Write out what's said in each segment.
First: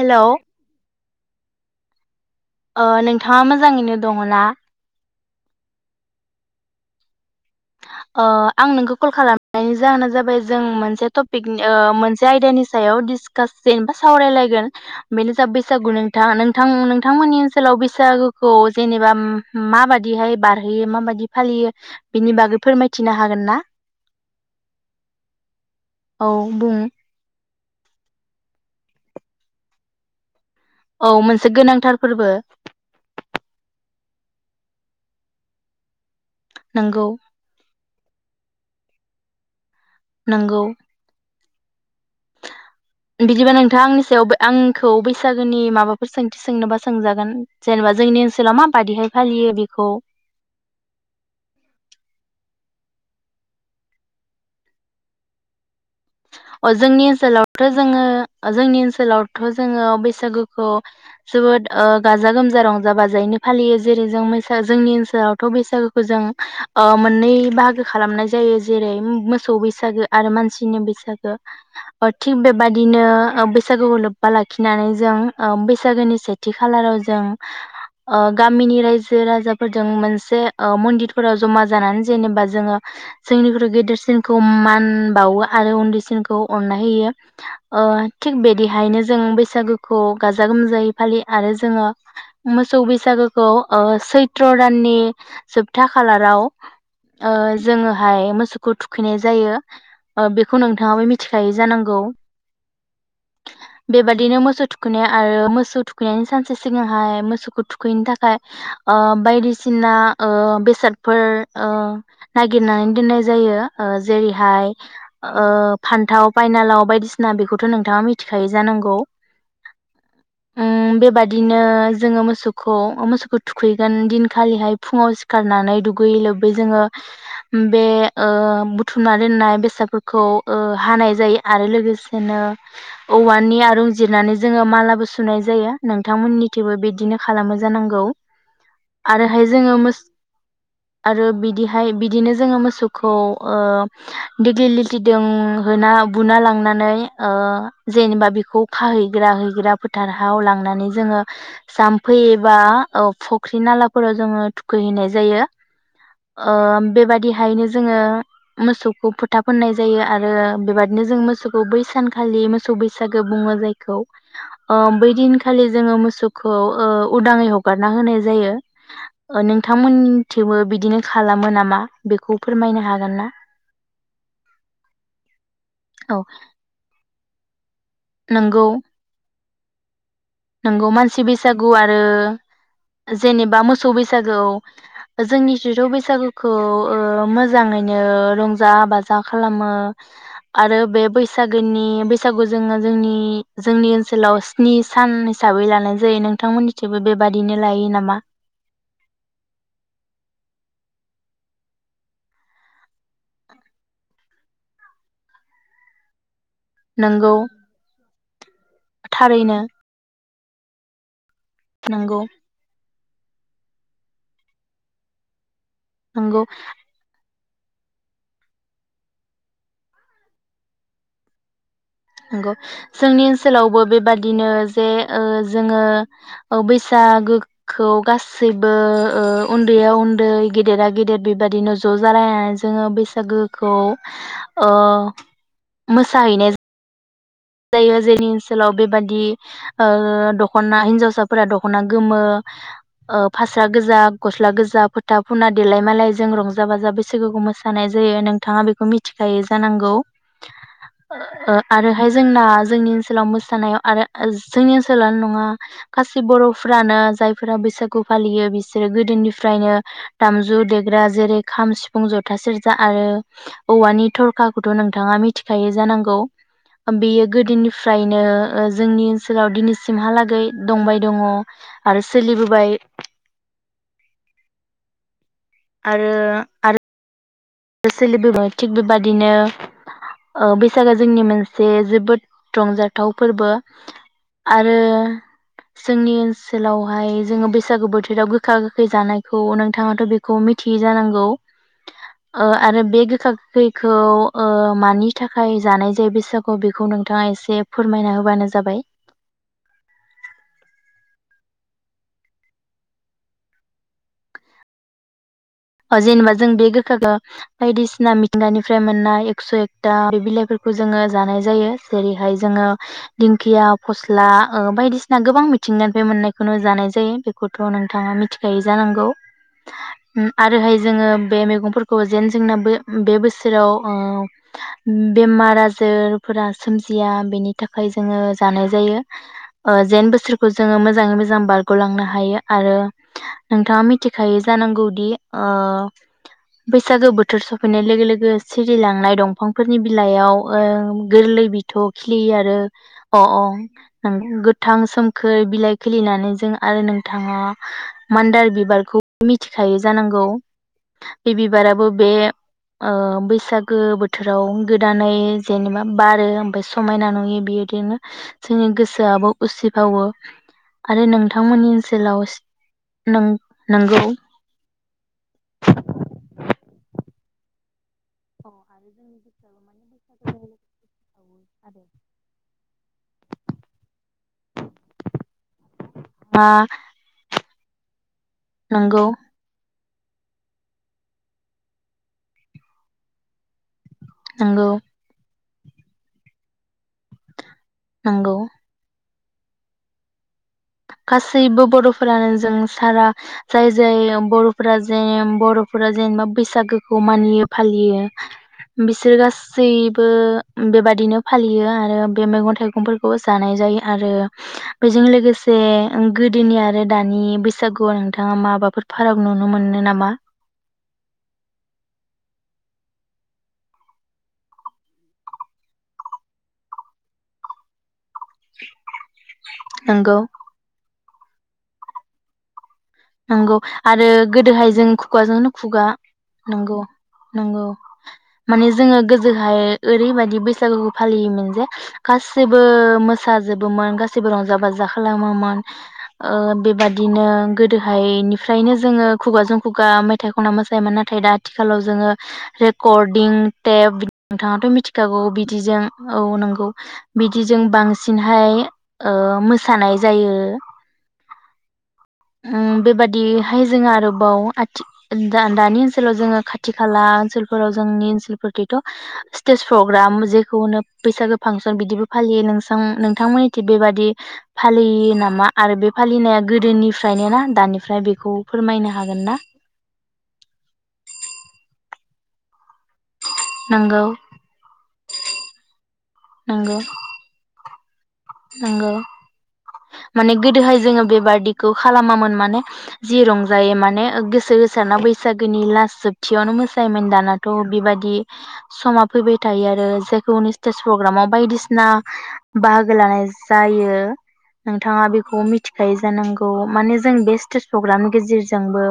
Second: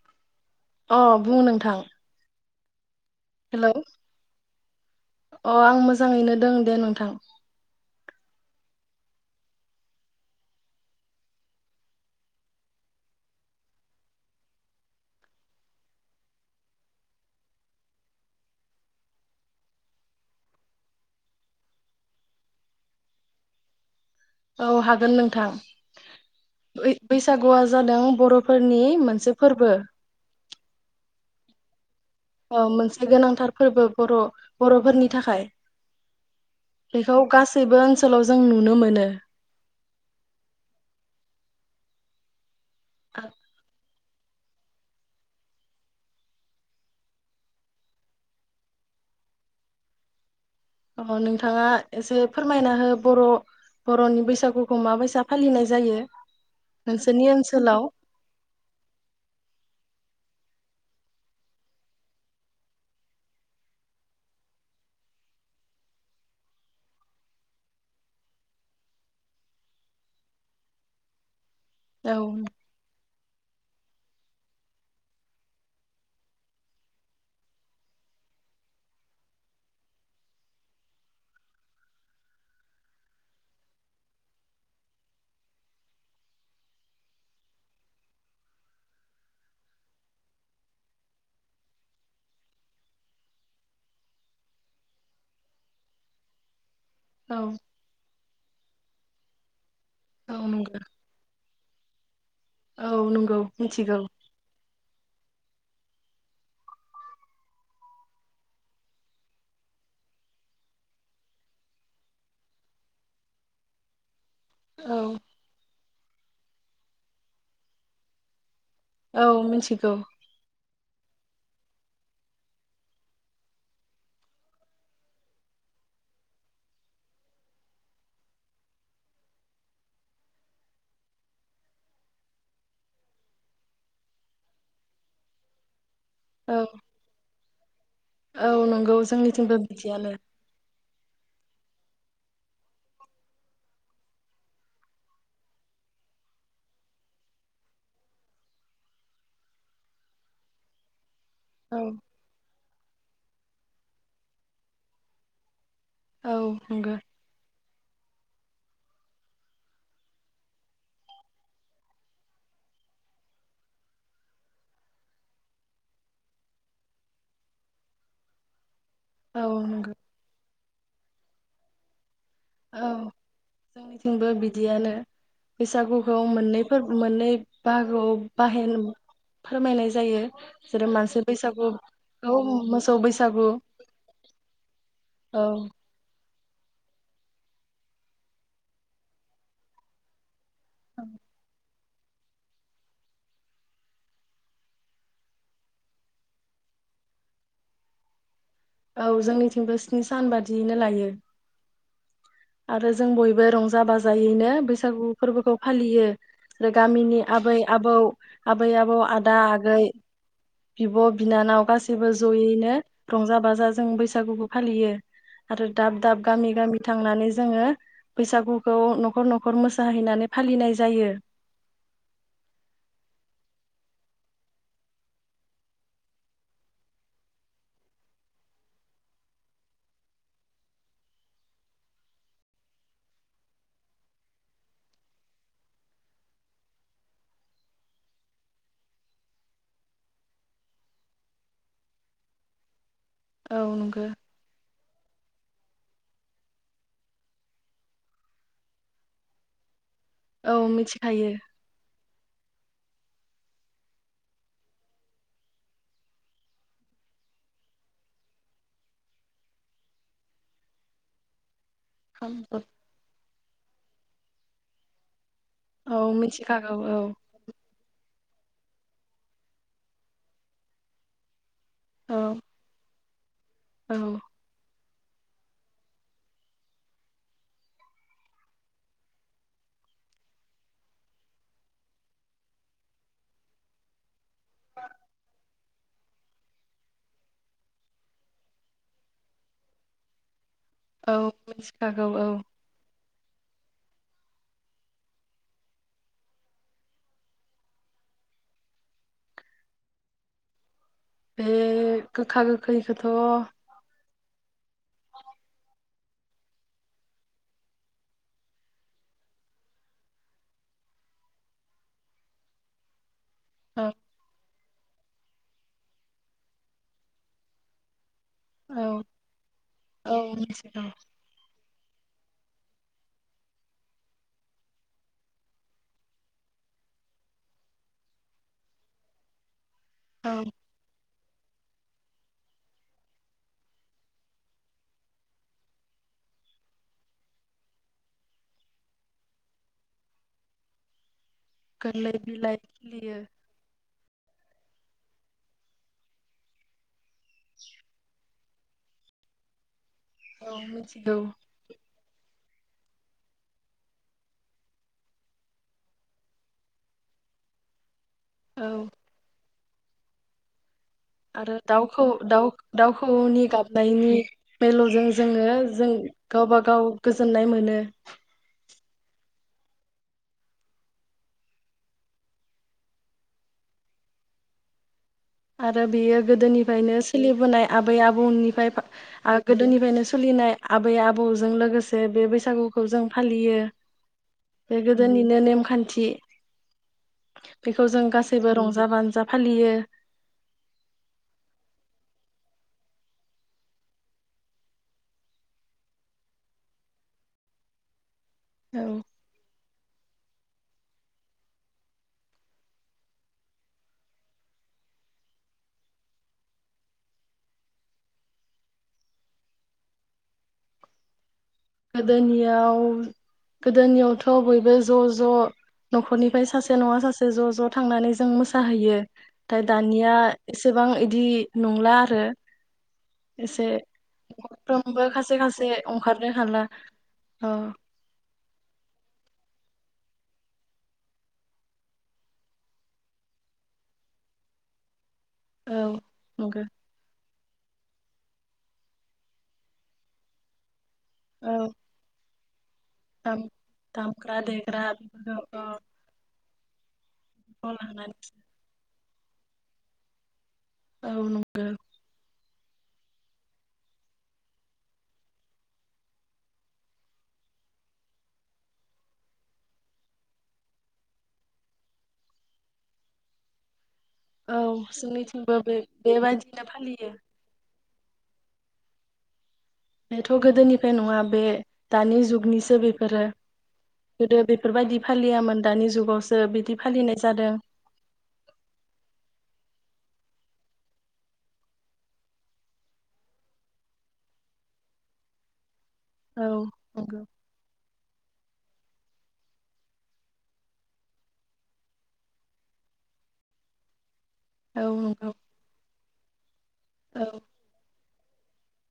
हेल'। अ बुङो नोंथां। अ नों नोंथाङा हेलौ मोजाङैनो दङना? अ आं मोजाङैनो दं दे नोंथां। आं नोंखौ कल खालामनायनि जाहोना जाबाय जों मोनसे टपिक मोनसे आयदानि सायाव डिसकास जेनेबा सावरायलायगोन बेनो जाबाय बैसागु नोंथां नोंथां नोंथांमोननि ओनसोलाव बैसागुखौ जेनेबा माबादिहाय बारहोयो माबायदि फालियो बेनि बागै फोरमायथिनो हागोनना? औ हागोन नोंथां औ बुं बै बैसाग गुआ जादों बर'फोरनि मोनसे फोरबो। औ मोनसे गोनांथार फोरबो औ मोनसे गोनांथार फोरबो। बर' बर'फोरनि थाखाय नंगौ बेखौ गासैबो ओनसोलाव जों नु नु मोनो। नोंगौ बिदिबा नोंथाङा आंनि सायावबो आंखौ बैसागोनि माबाफोर सोंथि सोंनोबा सोंजागोन जेनेबा जोंनि ओनसोलाव माबादिहाय फालियो बेखौ। अ नोंथाङा एसे फोरमायना हो बर' बर'नि बैसागुखौ माबायसा फालिनाय जायो। अ जोंनि नोंसोरनि ओनसोलावथ' ओनसोलाव जोङो जोंनि ओनसोलावथ' जोङो बैस सागुखौ जोबोद ओ गाजा गोमजा रंजा बाजायैनो फालियो जेरै जों मोसा जोंनि ओनसोलावथ' बैसागोखौ जों ओ मोननै बाहागो खालामनाय जायो जेरै मोसौ बैसागो आरो मानसिनि बैसाग ओ औ थिग बेबादिनो ओ बैसागुखौ लोब्बा लाखिनानै जों ओ बैसागोनि सेथि खालाराव जों ओ गामिनि रायजो राजाफोरजों मोनसे ओ मन्दिरफोराव जमा जानानै जेनेबा जोङो जोंनिख्रुइ गेदेरसिनखौ मान बावो आरो उन्दै सिनखौ अननाय होयो ओ थिग बेदिहायनो जों बैसागोखौ गाजा गोमजायै फालियो आरो जोङो मोसौ बैसागोखौ ओ सैथ्र' दाननि जोबथा खालाराव ओ औ जोङोहाय मोसौ खौ थुखैनाय जायो। ओ औ बेखौ नंगौ नों मिथिखायो जानांगौ। औ नंगौ मिथिगौ बेबादिनो मोसौ थुखैनाय आरो मोस मोसौ थुखैनायनि सानसे सिगांहाय मोसौखौ थुखैनो थाखाय ओ बायदिसिना ओ बेसादफोर ओ नागिरनानै दोननाय जायो ओ जेरैहाय औ ओ थाव फाइनालाव बायदिसिना बेखौथ' नोंथाङा मिथिखायो जानांगौ औ मिथिगौ उम बेबाय दिनो जोङो मोसौखौ मोसौखौ थुखैगोन दिनखालिहाय फुङाव सिखारनानै दुगैयै लोबै जोङो बे ओ बुथुमना दोननाय बेसादफोरखौ ओ हानाय जायो आरो लोगोसेनो औवानि आरुं जिरनानै जोङो मालाबो सुनाय जायो। नोंथांमोननि औ थिबो बिदिनो खालामो जानां गौ औ नंगौ आरोहाय जोंनिथिंबो जोङो मोस बिदियानो आरो बिदि हाय बिदिनो जोङो मोसौखौ ओ दिगिलिलिथि दों होना बुना लांनानै ओ जेनेबा बिखौ खाहैग्रा हैग्रा फोथारहाव लांनानै जोङो औ जाम्फै एबा औ फुख्रि नालाफोराव जोङो थुखैहैनाय जायो। औ ओ नंगौ बेबादिहायनो जोङो मोसौखौ फोथा फोननाय जायो जायो आरो बेबादिनो जों मोसौखौ बै सानखालि मोसौ बैसागो बुङो जायखौ बै दिनखालि जोङो मोसौखौ उदाङै हगारना होनाय जायो औ नंगौ नोंथांमोनथिबो बिदिनो खालामो नामा बेखौ फोरमायनो औ हागोन ना जोंनिथिंबो बिदियानो औ बैसागुखौ मोननै मोननै बाहागोआव बाहेन फोरमायनाय जायो जेरै नोंगौ मानसि बैसागु आरो बैसागुखौ मोसौ बैसागु जेनेबा मोसौ बैसागु औ जोंनि जिज बैसागु खौ मोजाङैनो रंजा बाजा खालामो आरो बे बैसागोनि बैसागु जोङो जों जोंनि ओनसोलाव स्नि सान हिसाबै लानाय जायो नोंथांमोननिथिबो बेबादिनो लायो नामा औ जोंनिथिंबो स्नि सान बादियैनो लायो आरो जों बयबो रंजा बाजायैनो बैसागु फोरबोखौ फालियो आरो गामिनि नंगौ आबै-आबौ आबै-आबौ, थारैनो आदा-आगै बिब' बिनानाव गासैबो नंगौ जयैनो रंजा-बाजा जों बैसागुखौ फालियो आरो दाब-दाब, नंगौ गामि-गामि थांनानै जोङो बैसागुखौ न'खर न'खर मोसाहैनानै फालिनाय जायो नंगौ जोंनि ओनसोलावबो बेबादिनो जे जोङो बैसागोखौ गासैबो उन्दैया उन्दै गेदेरा गेदेर बेबाददिनो ज' जालायनानै जोङो बैसागोखौ ओ मोसाहैनाय जायो जायो जोंनि ओनसोलाव बेबादि दख'ना हिन्जावसाफोरा दख'ना गोमो औ फास्रा गोजा नंगौ गस्ला गोजा फ दा फुना देलाय-मालाय, जों रंजा-बाजा बैसागुखौ मोसानाय जायो नोंथाङा बेखौ मिथिखायो जानांगौ औ मिथिखायो आरोहाय दाजोंनि ओनसोलाव मोसानायाव आरो जोंनि ओनसोलानो नङा गासै बर'फ्रानो जायफोरा बैसागु फालियो बिसोरो गोदोनिफ्रायनो दामजु देग्रा जेरै खाम सि फुं जथा सेरजा आरो औवानि थरखाखौथ' नोंथाङा मि औ मिथिखागौ औ गोदोनिफ्रायनो जोंनि ओनसोलाव दिनैसिमहालागै दंबाय दङ आरो औ सोलिबोबाय औ आरो आरो सोलिबोबाय थिग बेबादिनो ओ बैसागो जोंनि मोनसे जोबोद रंजाथाव फोरबो। आरो जोंनि ओनसोलावहाय जोङो बैसागु बोथोराव गोखा गोखै जानायखौ नोंथाङाथ' बेखौ औ मिथिखागौ औ आरो बे गोखा [unintelligible] मानि थाखाय जानाय जायो बैसागु बेखौ नोंथाङा एसे फोरमायना होबानो जाबाय बे गोखा गोखैखौथ' जेनेबा जों बे गोखाखौ बायदिसिना मिथिंगानिफ्राय मोननाय एकस' एकथा बिलाइफोरखौ जोङो जानाय जायो जेरैहाय जोङो दिंखिया फस्ला बायदिसिना गोबां मिथिंगानिफ्राय मोननायखौनो जानाय जायो बेखौथ' नोंथाङा मिथि जायो औ जानांगौ औ उम आरोहाय मिथिगौ जोङो बे मैगं जोंना बे बोसोराव बेमार आजारफोरा सोमजिया बेनि थाखाय जोङो जानाय जायो। जेन औ बोसोरखौ जोङो मोजाङै मोजां मोजां बारग'लांनो हायो आरो नोंथाङा मिथिखायो जानांगौदि ओ बैसागो बोथोर सफैनाय लोगो लोगो सिरिलांनाय दंफांफोरनि बिलाइयाव ओ गोरलै बिथौ गोरलै खिलियो आरो बिलाइ खिलियो अ अ [unintelligible] गोथां सोमखोर बिलाइ खोलिनानै जों आरो नों थाङा मान्दार बिबारखौ मिथिखायो जानांगौ औ बे बिबाराबो बे ओ बैसागो बोथोराव गोदानै जेनेबा बारो ओमफ्राय समायना नुयो बेबायदिनो जोंनि औ गोसोआबो उसिफावो आरो आरो नोंथांमोननि दउखौ ओनसोलाव दाउ नों दाउखौनि नंगौ गाबनायनि मेलौजों जोङो जों गाव बा गाव गोजोननाय मोनो [inaudible] आरो बियो मा गोदोनिफ्रायनो सोलिबोनाय आबै आ बौनिफ्राय नंगौ आं गोदोनिफ्रायनो सोलिनाय आबै आबौजों लोगोसे बे बैसागुखौ जों फालियो। नंगौ बे गोदोनिनो नेम खान्थि बेखौ जों नंगौ गासैबो रंजा बाजा फालियो। गासैबो बर'फोरानो जों सारा जाय जाय बर'फोरा जेन बर'फोरा जेनेबा बैसागोखौ मानियो फालियो। बिसोर गाासै बेबादिनो फालियो आरो बे मैगं थाइगंफोरखौबो जानाय जायो आरो बेजों लोगोसे जे गोदोनि आरो दानि बैसागुआव नोंथाङा माबाफोर फाराग नुनो मोनो नामा? गोदोनियाव गोदोनियावथ' बयबो ज' ज' न'खरनिफ्राय सासे नङा सासे ज' ज' थांनानै जों मोसाहैयो। नंगौ दानिया एसेबां बिदि नंला आरो। नंगौ एसे आरो गोदोहाय जों फ्रोमबो खायसे खुगाजोंनो खायसे खुगा ओंखारनो हाला नंगौ औ नंगौ माने जोङो गोजो ओाय ओरैबायाददि बैसागुखौ फालियोमोन जे गाैबो मोसाजोबोमोन गाैबो रंजा बाजा खा खालामोमोन औ नंगौ बेबादिनो गोदोहायनिफ्रायनो जोङो खुगाजों खुगा मेथाइ खनना मोसायो मानोन नाथाय दा औ आथिखालाव जोङो बे करडिं दाम टेप दामग्रा नोंथाङाथ' देग्रा मिथिखागौ बेफोरखौ बिदिजों औ नोंगौ। [inaudible] बिदिजों औ लानानैसो बांसिनहाय मोसानाय जायो। औ नंगौ। बेबादिहाय जोङो आरोबाव आथि दानि ओनसोलाव जोङो खाथि खाला ओनसोलफोराव जोंनि ओनसोलफोरथिथ' स्टेज प्रग्राम जेखौनो बैसागो फांसन बिदिबो फालियो नोंस नोंथांमोननिथि बेबादि औ फालियो नामा जोंनिथिंबो बे आरो फालिनाया बेबायदिनो फालियो। गोदोनिफ्रायनो दानिफ्राय बेखौ फोरमायनो हागोन ना? बेथ' गोदोनिफ्राय नङा बे दानि जुगनिसो बे बेफोरो नंगौ गोदो बेफोरबायदि फालियामोन दानि जुगावसो नंगौ बिदि फालिनाय जादों। नंगौ माने गोदोहाय जोङो बेबदििखौ खालामामोन माने जि रंजायो माने गोसो गोसारना बैसागोनि लास औ जोबथियावनो मोसायोमोन नंगौ दानाथ' बेबादि समा फैबाय थायो आरो जायखौनि स्टेज प्रग्रामाव बायदिसिना बा लोगो लानाय जायो। औ नोंथाङा नंगौ बेखौ मिथिखायो जानांगौ माने जों औ बे स्टेज प्रग्राम गेजेरजोंबो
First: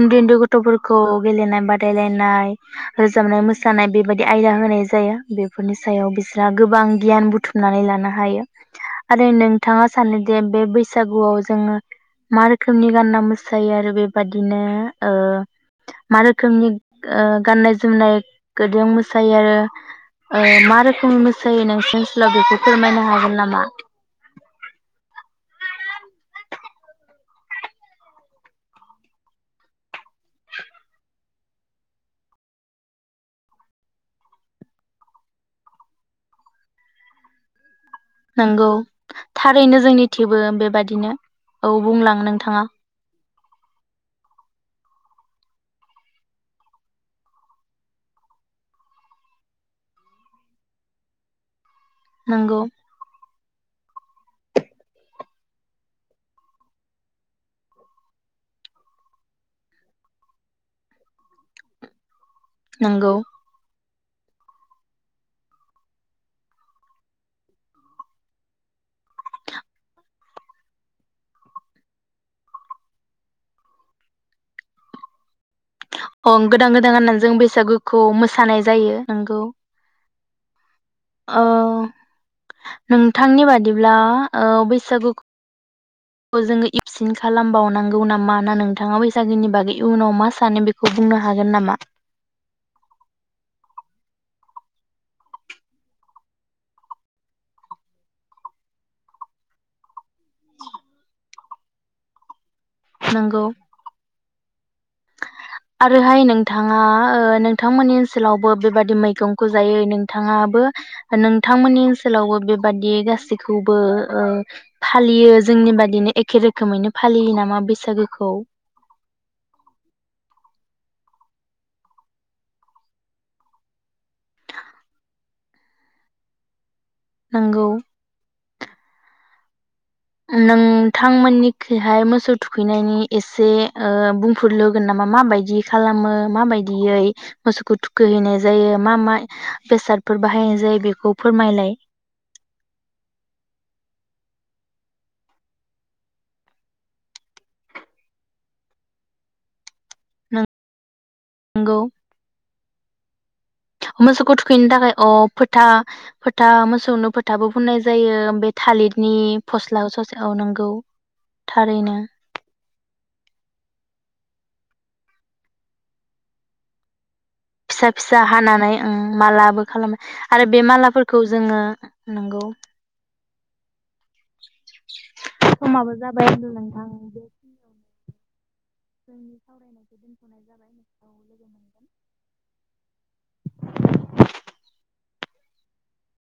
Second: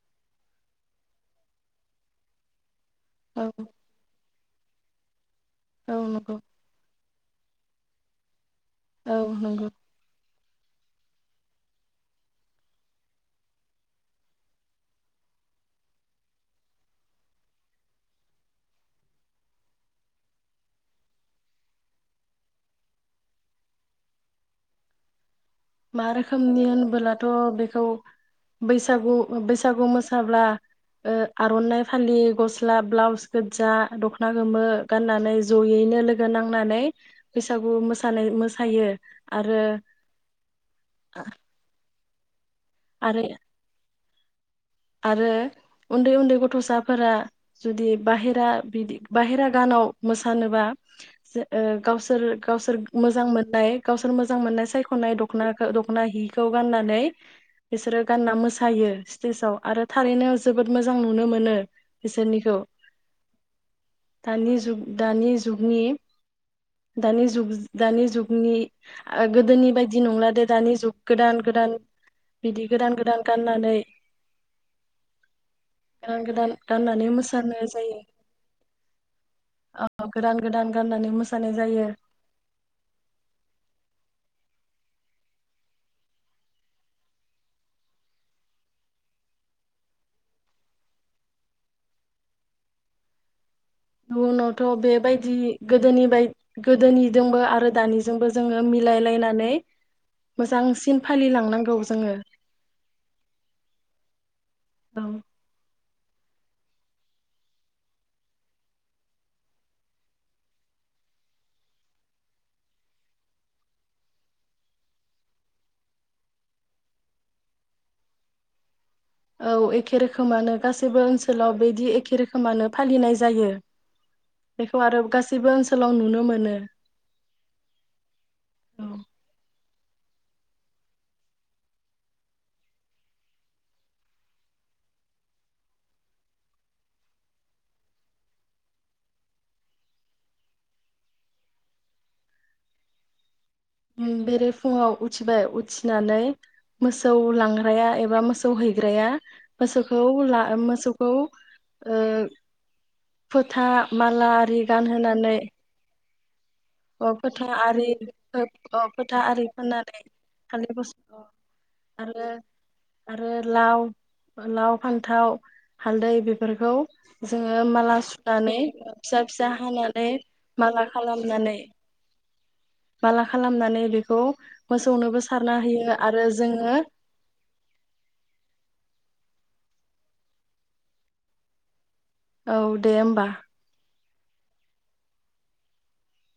उन्दै उन्दै गथ'फोरखौ गेलेनाय बादायलायनाय रोजाबनाय औ मोसानाय बेबायदि आयदा होनाय जाया बे बेफोरनि औ सायाव नंगौ बिस्राहा गोबां गियान बुथुमनानै लानो हायो। [inaudible] औ आरो नंगौ नोंथाङा सानो जे बे बैसागुआव जोङो मा रोखोमनि गानना मोसायो आरो बेबादिनो ओ मा रोखोमनि ओ गाननाय जोमनायखौ जों मोसायो आरो ओ मा रोखोमनि मोसायो नोंसोर ओसोलाव बेखौ फोरमायनो हागोन नामा? मा रोखोमनि होनबोलाथ' बेखौ बैसागु बैसागु मोसाब्ला ओ आर'नाइ फालि गस्ला ब्लाउस गोजा दख'ना गोमो गाननानै जयैनो लोगो नांनानै बैसागु मोस नंगौ थारैनो जोंनि थेवबो बेबायाददिनो औ। बुंलां नोंथाङा। [unintelligible] आरो उन्दै उन्दै गथ'साफोरा जुदि बाहेरा बिदि बाहेरा गानाव मोसानोबा जो ओ गावसोर नंगौ गावसोर मोजां मोन नाय गावसोर मोजां मोननाय सायख'नाय दख'नाखो दख'ना हिखौ गाननानै बिसोरो गानना मोसायो स्टेजाव। आरो थारैनो जोबोद मोजां नुनो मोनो बिसोरनि नंगौ। दानि जुग दानि जुगनि दानि जुग दानि जुगनि आ गोदोनि बायदि नंला दे दानि जुग गोदान गोदान बिदि गोदान गोदान गाननानै गोदान अं गोदान गोदान गाननानै जों मोसानो जायो बैसागुखौ मोसानाय जायो नंगौ। ओ गोदान गोदान। गाननानै मोसानाय जायो ओं नोंथांनि बादिब्ला ओ बैसागु खौ जोङो एबसिन खालामबावनांगौ नामा ना नोंथाङा बैसागुनि बागै इयुनाव मा सानो बेखौ बुंनो हागोन नामा? उनावथ' बेबायदि गोदोनि बाय गोदोनिदोंबो आरो दानिजोंबो जोङो मिलायलायनानै मोजांसिन फालिलांनांगौ जोङो। नोंगौ। औ। आरोहाय नोंथाङा ओ नोंथांमोननि ओनसोलावबो बेबादि मैगंखौ जायो नोंथाङाबो नोंथांमोननि ओनसोलावबो बेबादि गासैखौबो ओ फालियो जोंनि बादिनो एखे रोखोमैनो फालियो नामा बैसागोखौ? औ एखे रोखोमानो गासैबो ओनसोलाव बिदि एखे रोखोमानो फालिनाय जायो बेखौ आरो गासैबो ओनसोलाव नुनो मोनो। नोंगौ। औ। नोंथांमोननिखिहाय मोसौ थुखैनायनि एसे ओ बुंफोरलोगोन नामा माबायदि खालामो माबायदियै मोसौखौ थुखैहैनाय जायो मा मा बेसादफोर बाहायनाय जायो बेखौ फोरमायलाय। ओम बेरे फुङाव उथिबाय उथिनानै मोसौ लांग्राया एबा मोसौ हैग्राया मोसौखौ ला मोसौखौ नंगौ ओ फोथा माला मोसौखौ आरि थुखैनो थाखाय अ गानहोनानै फोथा फोथा मोसौनो अ फोथा फोथाबो फुननाय आरि जायो फो ओमफाय अ थालिदनि फोथा आरि फस्ला फोननानै ससेयाव नंगौ थालिर फस्ला थारैनो। आरो आरो लाव लाव फान्थाव हालदै बेफोरखौ जोङो फिसा माला फिसा सुनानै हानानै ओं फिसा फिसा मालाबो खालामो हानानै आरो बे माला मालाफोरखौ खालामनानै जोङो नोंगौ। माला खालामनानै बेखौ खौ मोसौनोबो सारना समाबो होयो आरो जाबाय जोङो नोंथां बेखिनियावनो [inaudible] औ दे होमबा।